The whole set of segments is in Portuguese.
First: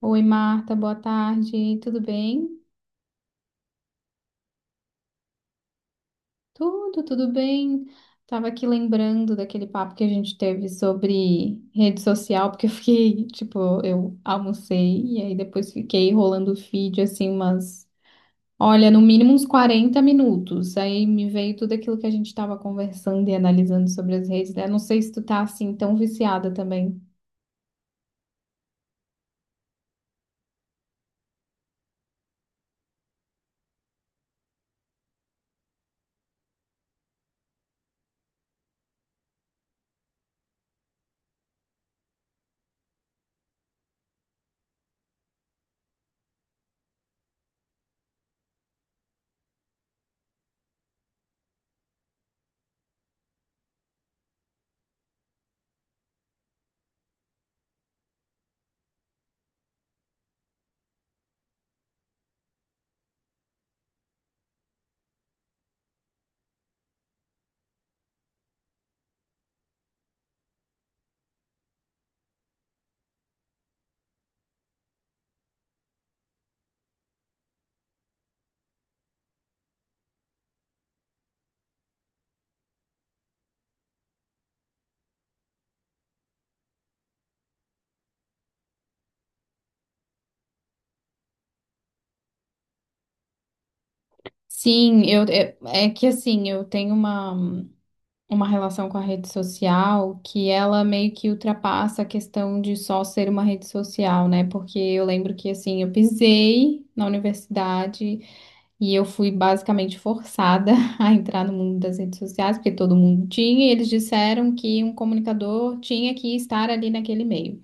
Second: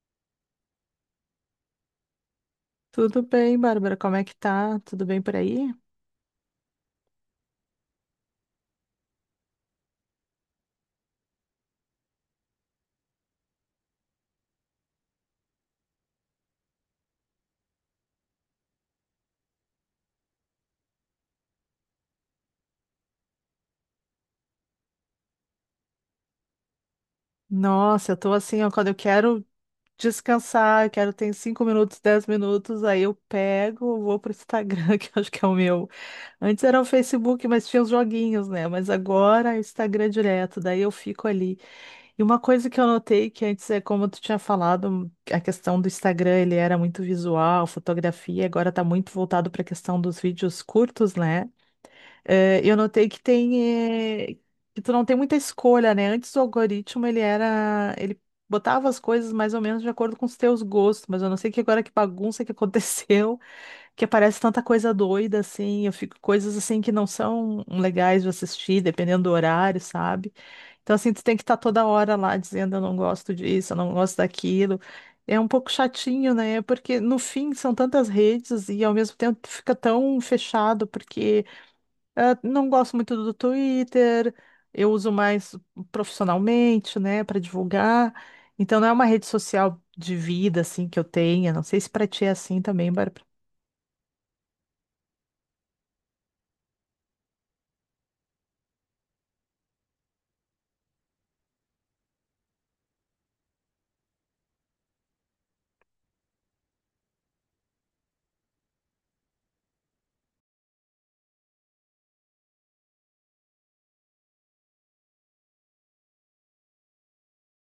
Oi, Marta, boa tarde. Tudo bem? Tudo bem, Bárbara? Como é que tá? Tudo bem por aí? Tudo, tudo bem. Tava aqui lembrando daquele papo que a gente teve sobre rede social, porque eu fiquei, tipo, eu almocei e aí depois fiquei rolando o feed assim umas, olha, no mínimo uns 40 minutos. Aí me veio tudo aquilo que a gente tava conversando e analisando sobre as redes, né? Não sei se tu tá assim tão viciada também. Nossa, eu tô assim, ó, quando eu quero descansar, eu quero ter 5 minutos, 10 minutos, aí eu pego, vou pro Instagram, que eu acho que é o meu. Antes era o Facebook, mas tinha os joguinhos, né? Mas agora é o Instagram direto, daí eu fico ali. E uma coisa que eu notei que antes é como tu tinha falado, a questão do Instagram, ele era muito visual, fotografia, agora tá muito voltado para a questão dos vídeos curtos, né? É, eu notei que tem, é, que tu não tem muita escolha, né? Antes o algoritmo ele botava as coisas mais ou menos de acordo com os teus gostos, mas eu não sei que agora que bagunça que aconteceu, que aparece tanta coisa doida assim, eu fico coisas assim que não são legais de assistir, dependendo do horário, sabe? Então assim, tu tem que estar toda hora lá dizendo eu não gosto disso, eu não gosto daquilo. É um pouco chatinho, né? Porque no fim são tantas redes e ao mesmo tempo tu fica tão fechado porque ah, não gosto muito do Twitter, eu uso mais profissionalmente, né, para divulgar. Então não é uma rede social de vida assim que eu tenha. Não sei se para ti é assim também, Bárbara. Sim, eu é que assim, eu tenho uma relação com a rede social que ela meio que ultrapassa a questão de só ser uma rede social, né? Porque eu lembro que assim, eu pisei na universidade e eu fui basicamente forçada a entrar no mundo das redes sociais, porque todo mundo tinha, e eles disseram que um comunicador tinha que estar ali naquele meio.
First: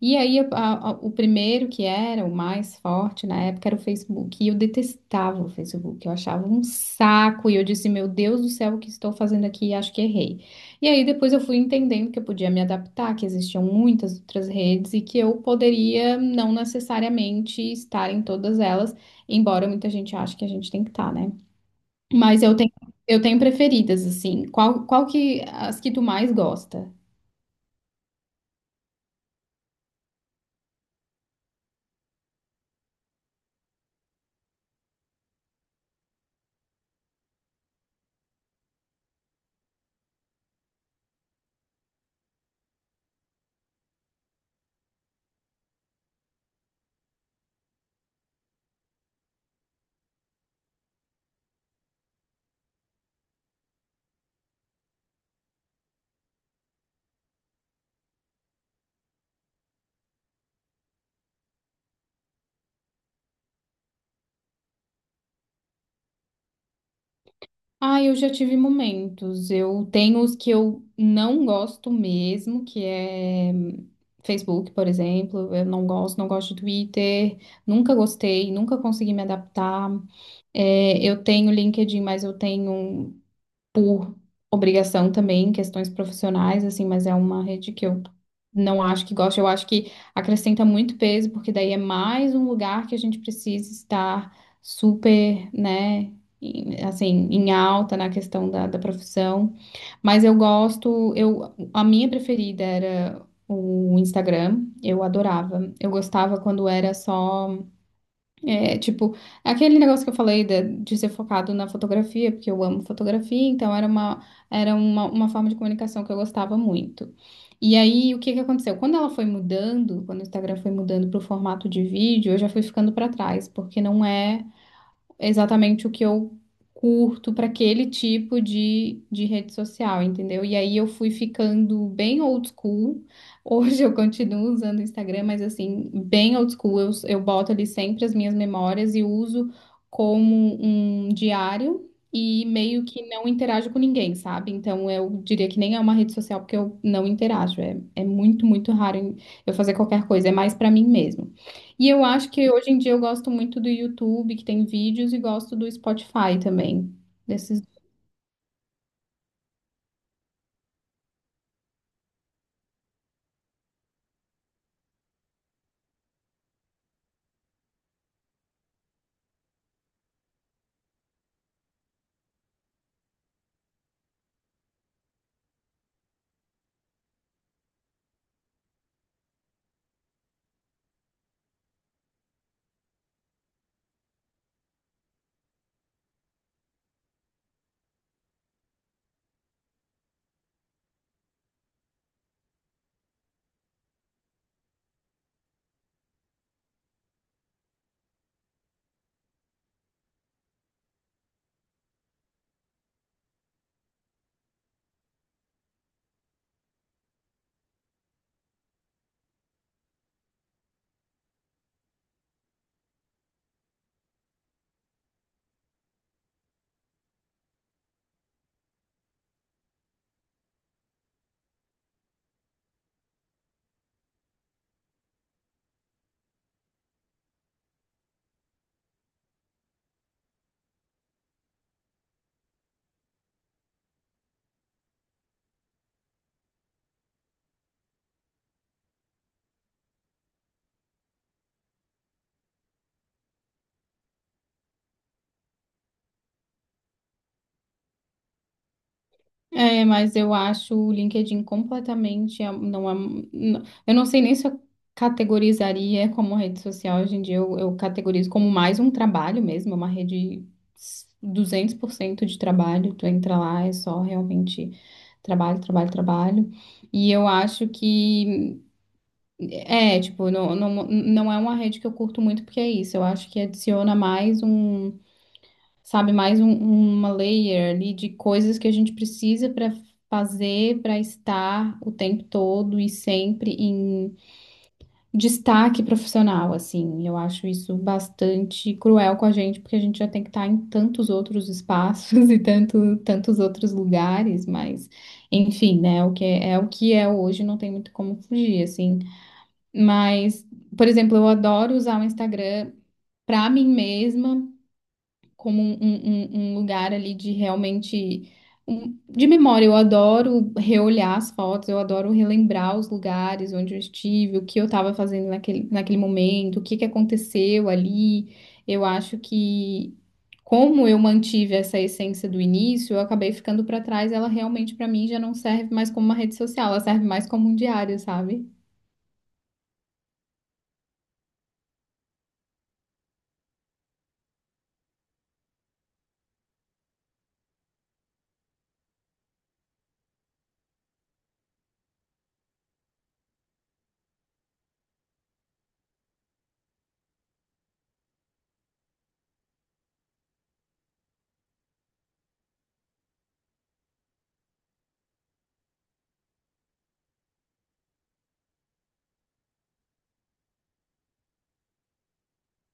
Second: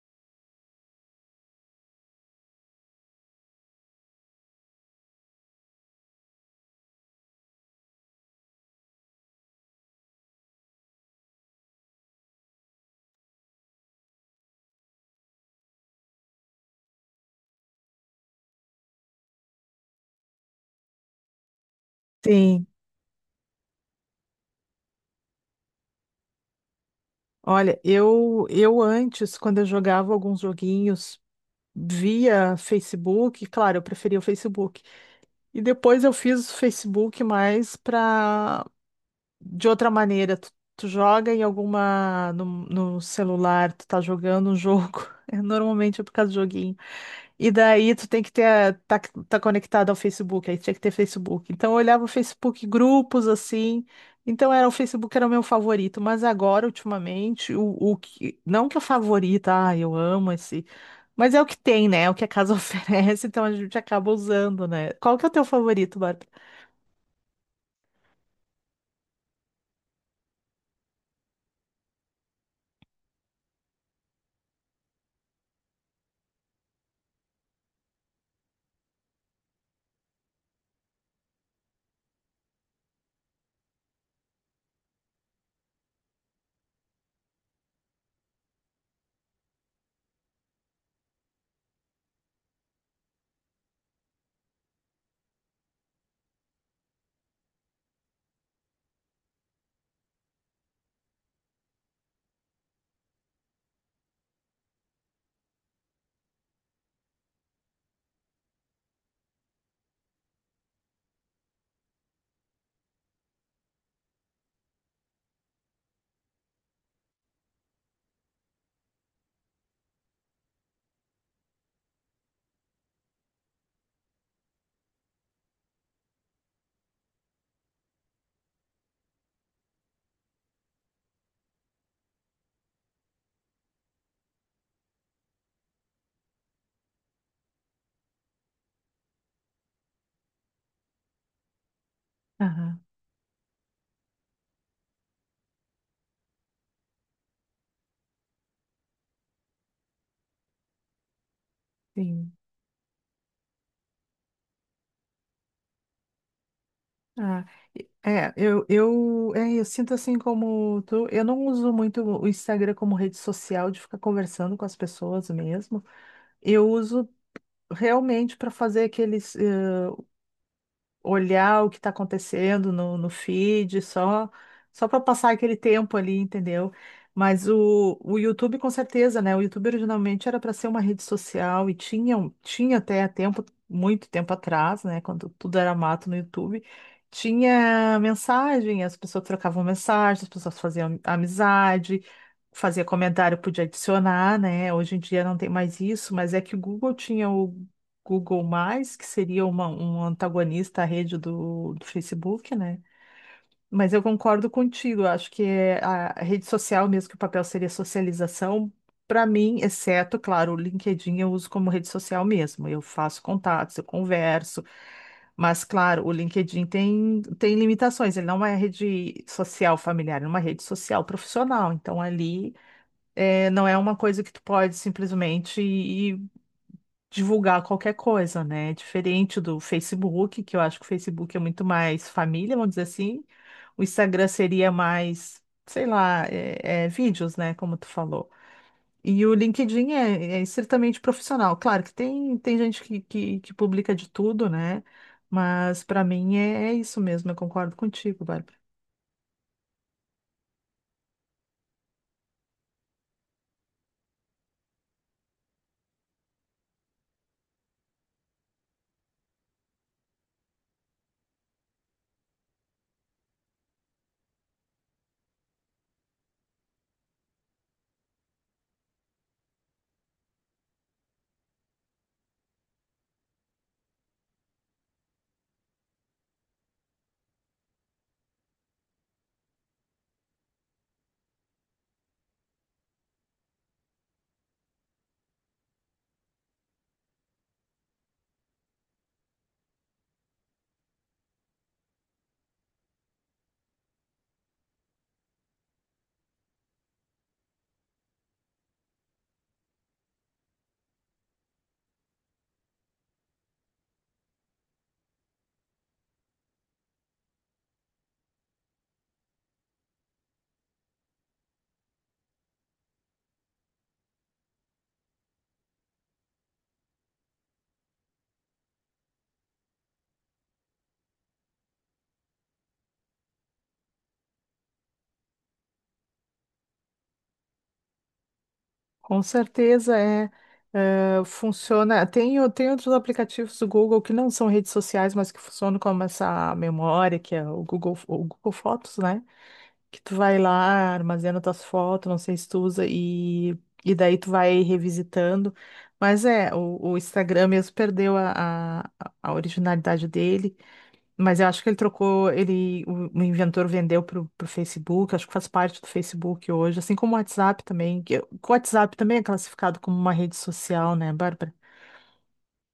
E aí, o primeiro que era o mais forte na época era o Facebook. E eu detestava o Facebook. Eu achava um saco. E eu disse, meu Deus do céu, o que estou fazendo aqui? Acho que errei. E aí, depois eu fui entendendo que eu podia me adaptar, que existiam muitas outras redes e que eu poderia não necessariamente estar em todas elas, embora muita gente ache que a gente tem que estar, né? Mas eu Sim. tenho, eu tenho preferidas, assim. Qual que, as que tu mais gosta? Olha, eu antes, quando eu jogava alguns joguinhos via Facebook, claro, eu preferia o Facebook. E depois eu fiz o Facebook mais para de outra maneira, tu joga em alguma. No celular, tu tá jogando um jogo. É, normalmente é por causa do joguinho. E daí tu tem que ter. Tá, tá conectado ao Facebook, aí tinha que ter Facebook. Então eu olhava o Facebook, grupos assim. Então era o Facebook era o meu favorito, mas agora, ultimamente, o que. Não que é o favorito, ah, eu amo esse. Mas é o que tem, né? É o que a casa oferece, então a gente acaba usando, né? Qual que é o teu favorito, Bárbara? Ah, eu já tive momentos. Eu tenho os que eu não gosto mesmo, que é Facebook, por exemplo. Eu não gosto, não gosto de Twitter. Nunca gostei, nunca consegui me adaptar. É, eu tenho LinkedIn, mas eu tenho por obrigação também, questões profissionais, assim, mas é uma rede que eu não acho que gosto. Eu acho que acrescenta muito peso, porque daí é mais um lugar que a gente precisa estar super, né? Assim, em alta na questão da profissão, mas eu gosto, eu, a minha preferida era o Instagram, eu adorava. Eu gostava quando era só é, tipo, aquele negócio que eu falei de ser focado na fotografia, porque eu amo fotografia, então era uma, era uma forma de comunicação que eu gostava muito. E aí, o que que aconteceu? Quando ela foi mudando, quando o Instagram foi mudando para o formato de vídeo, eu já fui ficando para trás, porque não é exatamente o que eu curto para aquele tipo de rede social, entendeu? E aí eu fui ficando bem old school. Hoje eu continuo usando o Instagram, mas assim, bem old school. Eu boto ali sempre as minhas memórias e uso como um diário. E Aham, meio que não interajo com ninguém, sabe? Então eu diria que nem é uma rede social porque eu não interajo. É, é muito, muito raro eu fazer qualquer coisa. É mais para mim mesmo. E eu acho sim. que hoje em dia eu gosto muito do YouTube, que tem vídeos, e gosto do Spotify também. Ah, Desses... é, eu, é, eu sinto assim como tu, eu não uso muito o Instagram como rede social de ficar conversando com as pessoas mesmo. Eu uso realmente para fazer aqueles. Olhar o que está acontecendo no feed, só para passar aquele tempo ali, entendeu? Mas o YouTube, com certeza, né? O YouTube originalmente era para ser uma rede social e tinha, tinha até tempo, muito tempo atrás, né? Quando tudo era mato no YouTube, tinha mensagem, as pessoas trocavam mensagem, as pessoas faziam amizade. Fazia comentário, podia adicionar, né? Hoje em dia não tem mais isso, mas é que o Google tinha o Google+, que seria um antagonista à rede do Facebook, né? Mas eu concordo contigo, eu acho que é a rede social mesmo, que o papel seria socialização, para mim, exceto, claro, o LinkedIn eu uso como rede social mesmo, eu faço contatos, eu converso, mas, claro, o LinkedIn tem limitações, ele não é rede social familiar, é uma rede social profissional, então ali não é uma coisa que tu pode simplesmente ir divulgar qualquer coisa, né? Diferente do Facebook, que eu acho que o Facebook é muito mais família, vamos dizer assim. O Instagram seria mais, sei lá, vídeos, né? Como tu falou. E o LinkedIn é estritamente profissional. Claro que tem gente que publica de tudo, né? Mas para mim é isso mesmo, eu concordo contigo, Bárbara. É, mas eu acho o LinkedIn completamente. Não, não- eu não sei nem se eu categorizaria como rede social hoje em dia. Eu categorizo como mais um trabalho mesmo, é uma rede 200% de trabalho. Tu entra lá, é só realmente trabalho, trabalho, trabalho. E eu acho que. É, tipo, não, não, não é uma rede que eu curto muito, porque é isso. Eu acho que adiciona mais um, sabe, uma layer ali de coisas que a gente precisa para fazer, para estar o tempo todo e sempre em destaque profissional, assim. Eu acho isso bastante cruel com a gente, porque a gente já tem que estar em tantos outros espaços e tantos outros lugares, mas, enfim, né? O que é, é o que é hoje, não tem muito como fugir, assim. Mas, por exemplo, eu adoro usar o Instagram para mim mesma, como um lugar ali de realmente. De memória. Eu adoro reolhar as fotos, eu adoro relembrar os lugares onde eu estive, o que eu estava fazendo naquele momento, o que que aconteceu ali. Eu acho que. Como eu mantive essa essência do início, eu acabei ficando para trás. Ela realmente, para mim, já não serve mais como uma rede social, ela serve mais como um diário, sabe? Com certeza é, funciona. Tem outros aplicativos do Google que não são redes sociais, mas que funcionam como essa memória, que é o Google Fotos, né? Que tu vai lá, armazena tuas fotos, não sei se tu usa, e daí tu vai revisitando. Mas é, o Instagram mesmo perdeu a originalidade dele. Mas eu acho que ele trocou, o inventor vendeu pro Facebook, acho que faz parte do Facebook hoje, assim como o WhatsApp também, que o WhatsApp também é classificado como uma rede social, né, Bárbara?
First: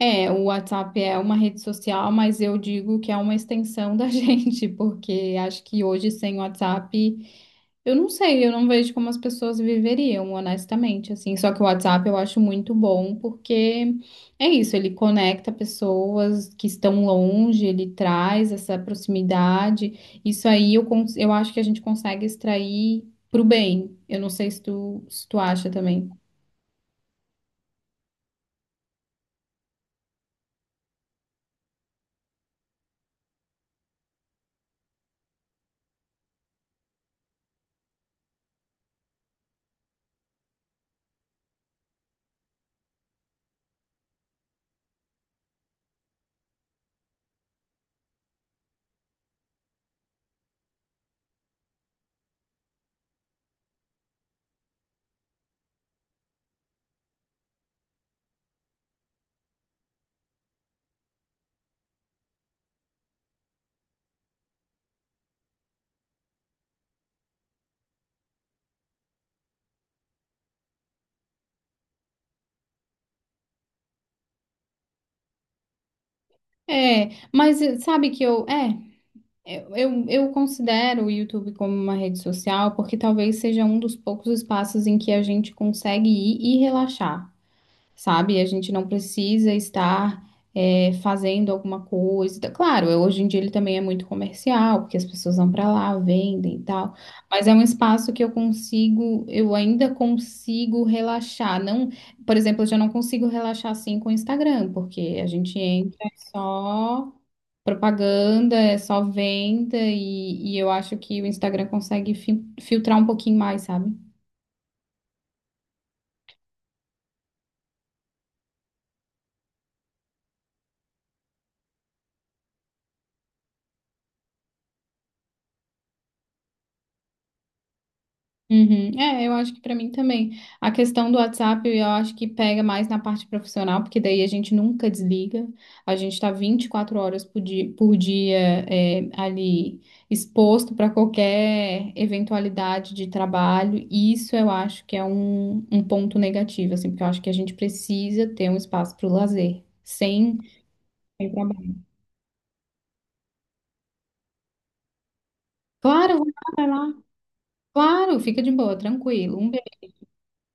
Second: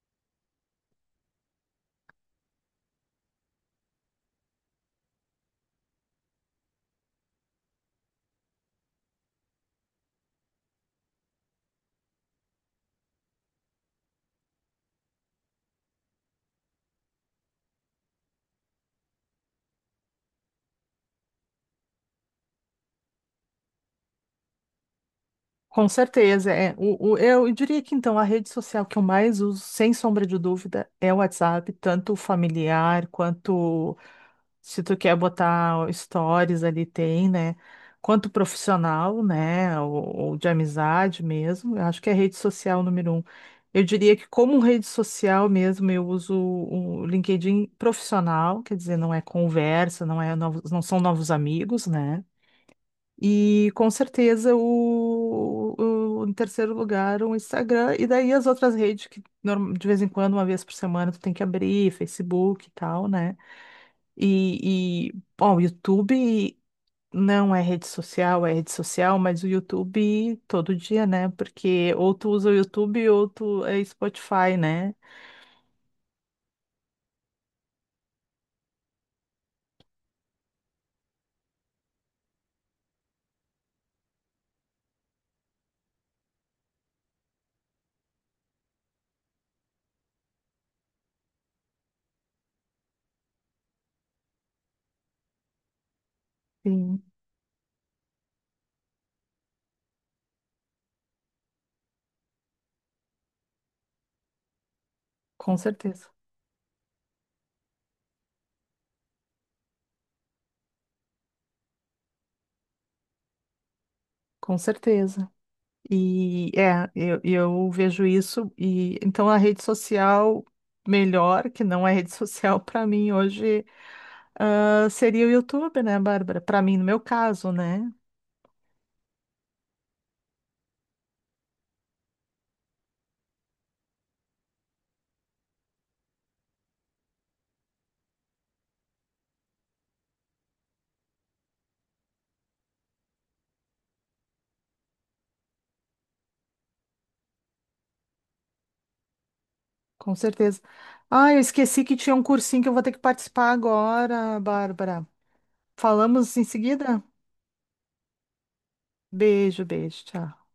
É, o WhatsApp é uma rede social, mas eu digo que é uma extensão da gente, porque acho que hoje sem WhatsApp, eu não sei, eu não vejo como as pessoas viveriam, honestamente, assim. Só que o WhatsApp eu acho muito bom, porque é isso, ele conecta pessoas que estão longe, ele traz essa proximidade. Isso aí eu, eu acho que a gente consegue extrair pro bem. Eu não sei se tu, acha Com também. certeza, é. Eu diria que então a rede social que eu mais uso, sem sombra de dúvida, é o WhatsApp, tanto o familiar quanto Se tu quer botar stories ali, tem, né? Quanto profissional, né? Ou de amizade mesmo. Eu acho que é rede social número um. Eu diria que como rede social mesmo, eu uso o LinkedIn profissional, quer dizer, não é conversa, não são novos amigos, né? E com certeza em terceiro lugar o Instagram, e daí as outras redes que de vez em quando, uma vez por semana, tu tem que abrir, Facebook e tal, né? E bom, o YouTube não é rede social, é rede social, mas o YouTube todo dia, né? Porque ou tu usa o YouTube ou tu é Spotify, né? É, mas eh, sabe que eu. É. Eu considero o YouTube como uma rede social porque talvez seja um dos poucos espaços em que a gente consegue ir e relaxar sabe? A gente não precisa estar fazendo alguma coisa. Claro, hoje em dia ele também é muito comercial, porque as pessoas vão para lá, vendem e tal. Sim, Mas é um espaço que eu consigo, eu ainda consigo relaxar. Não, por exemplo, eu já não consigo relaxar assim com o Instagram, porque a com gente entra certeza. é só propaganda, é só venda, e eu acho que o Instagram consegue filtrar um pouquinho mais, sabe? Com certeza. E é, eu vejo isso e então a rede social melhor, que não é rede social para mim hoje, ah, seria o YouTube, né, Bárbara? Para mim, no meu caso, né? Uhum. É, eu acho que para mim também. A questão do WhatsApp, eu acho que pega mais na parte profissional, porque daí a gente nunca desliga. A gente está 24 horas por dia, é, ali exposto para qualquer eventualidade de trabalho. E isso eu acho que é um ponto negativo, assim, porque eu acho que a gente precisa ter um espaço para o lazer, Com sem, certeza. sem Ah, eu trabalho. esqueci que tinha um cursinho que eu vou ter que participar agora, Bárbara. Claro, vai lá, Falamos em vai lá. seguida? Claro, fica de boa, tranquilo. Um Beijo, beijo, tchau.